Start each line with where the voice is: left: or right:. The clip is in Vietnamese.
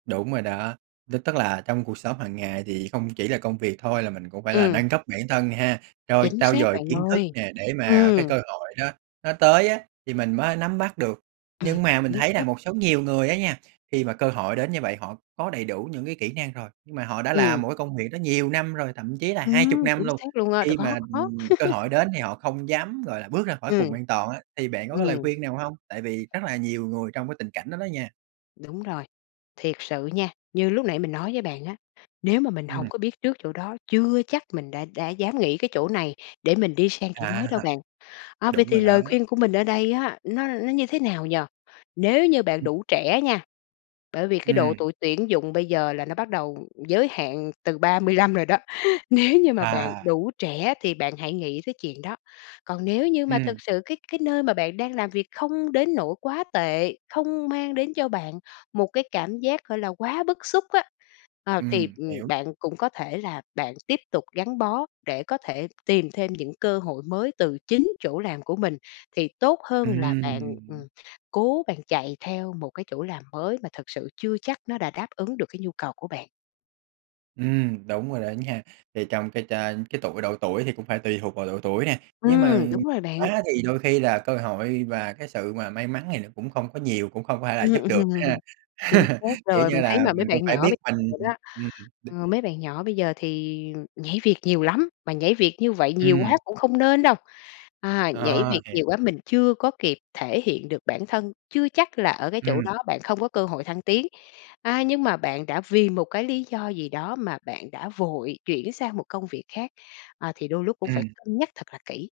right: Đúng rồi đó, tức tức là trong cuộc sống hàng ngày thì không chỉ là công việc thôi, là mình cũng phải là
left: Ừm.
right: nâng cấp bản thân nè ha, trôi
left: Chính
right: trau
left: xác
right: dồi
left: bạn
right: kiến thức
left: ơi.
right: nè, để mà cái
left: Ừm.
right: cơ hội đó nó tới á thì mình mới nắm bắt được.
left: Ừm.
right: Nhưng mà mình
left: Chính
right: thấy là
left: xác.
right: một số nhiều người á nha, khi mà cơ hội đến như vậy họ có đầy đủ những cái kỹ năng rồi, nhưng mà họ đã làm
left: Ừm.
right: một cái công việc đó nhiều năm rồi, thậm chí là 20
left: Ừm,
right: năm
left: chính
right: luôn.
left: xác luôn á. Rồi,
right: Khi mà,
left: có, có.
right: ừm, cơ hội đến thì họ không dám gọi là bước ra khỏi
left: Ừm.
right: vùng an toàn á, thì bạn có cái lời
left: Ừm.
right: khuyên nào hông? Tại vì rất là nhiều người trong cái tình cảnh đó đó nha.
left: Đúng rồi, thiệt sự nha, như lúc nãy mình nói với bạn á, nếu mà mình hổng
right: Ừm.
left: có biết trước chỗ đó, chưa chắc mình đã đã dám nghỉ cái chỗ này để mình đi sang chỗ mới
right: À.
left: đâu bạn. À, vậy
right: Đúng
left: thì
right: rồi đó.
left: lời khuyên của mình ở đây á, nó nó như thế nào nhỉ? Nếu như bạn
right: Ừm.
left: đủ trẻ á nha, bởi vì cái độ
right: Ừm.
left: tuổi tuyển dụng bây giờ là nó bắt đầu giới hạn từ 35 rồi đó. Nếu như mà bạn
right: À.
left: đủ trẻ thì bạn hãy nghĩ tới chuyện đó. Còn nếu như mà
right: Ừm.
left: thực sự cái cái nơi mà bạn đang làm việc không đến nỗi quá tệ, không mang đến cho bạn một cái cảm giác gọi là quá bức xúc á, ờ, thì,
right: Ừm,
left: ừm,
right: hiểu.
left: bạn cũng có thể là bạn tiếp tục gắn bó, để có thể tìm thêm những cơ hội mới từ chính chỗ làm của mình, thì tốt hơn là bạn,
right: Ừm.
left: ừm, cố bạn chạy theo một cái chỗ làm mới, mà thực sự chưa chắc nó đã đáp ứng được cái nhu cầu của bạn.
right: Ừm, đúng rồi đó nha. Thì trong cái chà cái tuổi độ tuổi thì cũng phải tùy thuộc vào độ tuổi nè, nhưng mà
left: Ừm, đúng rồi bạn.
right: quá thì đôi khi là cơ hội và cái sự mà may mắn thì nó cũng không có nhiều, cũng không phải là
left: Ừm,
right: giúp được ha.
left: ừm. Chính xác
right: Kiểu
left: rồi.
right: như
left: Mình thấy
right: là
left: mà mấy
right: mình cũng
left: bạn
right: phải
left: nhỏ
right: biết
left: bây
right: mình
left: giờ đó,
right: ừm.
left: ờ, mấy bạn nhỏ bây giờ thì nhảy việc nhiều lắm, mà nhảy việc như vậy nhiều quá
right: Ừm.
left: cũng không nên đâu. À, nhảy
right: À,
left: việc nhiều quá
right: hiểu.
left: mình chưa có kịp thể hiện được bản thân, chưa chắc là ở cái chỗ
right: Ừm.
left: đó bạn không có cơ hội thăng tiến. À, nhưng mà bạn đã vì một cái lý do gì đó mà bạn đã vội chuyển sang một công việc khác, à, thì đôi lúc cũng phải
right: Ừm.
left: cân nhắc thật là kỹ.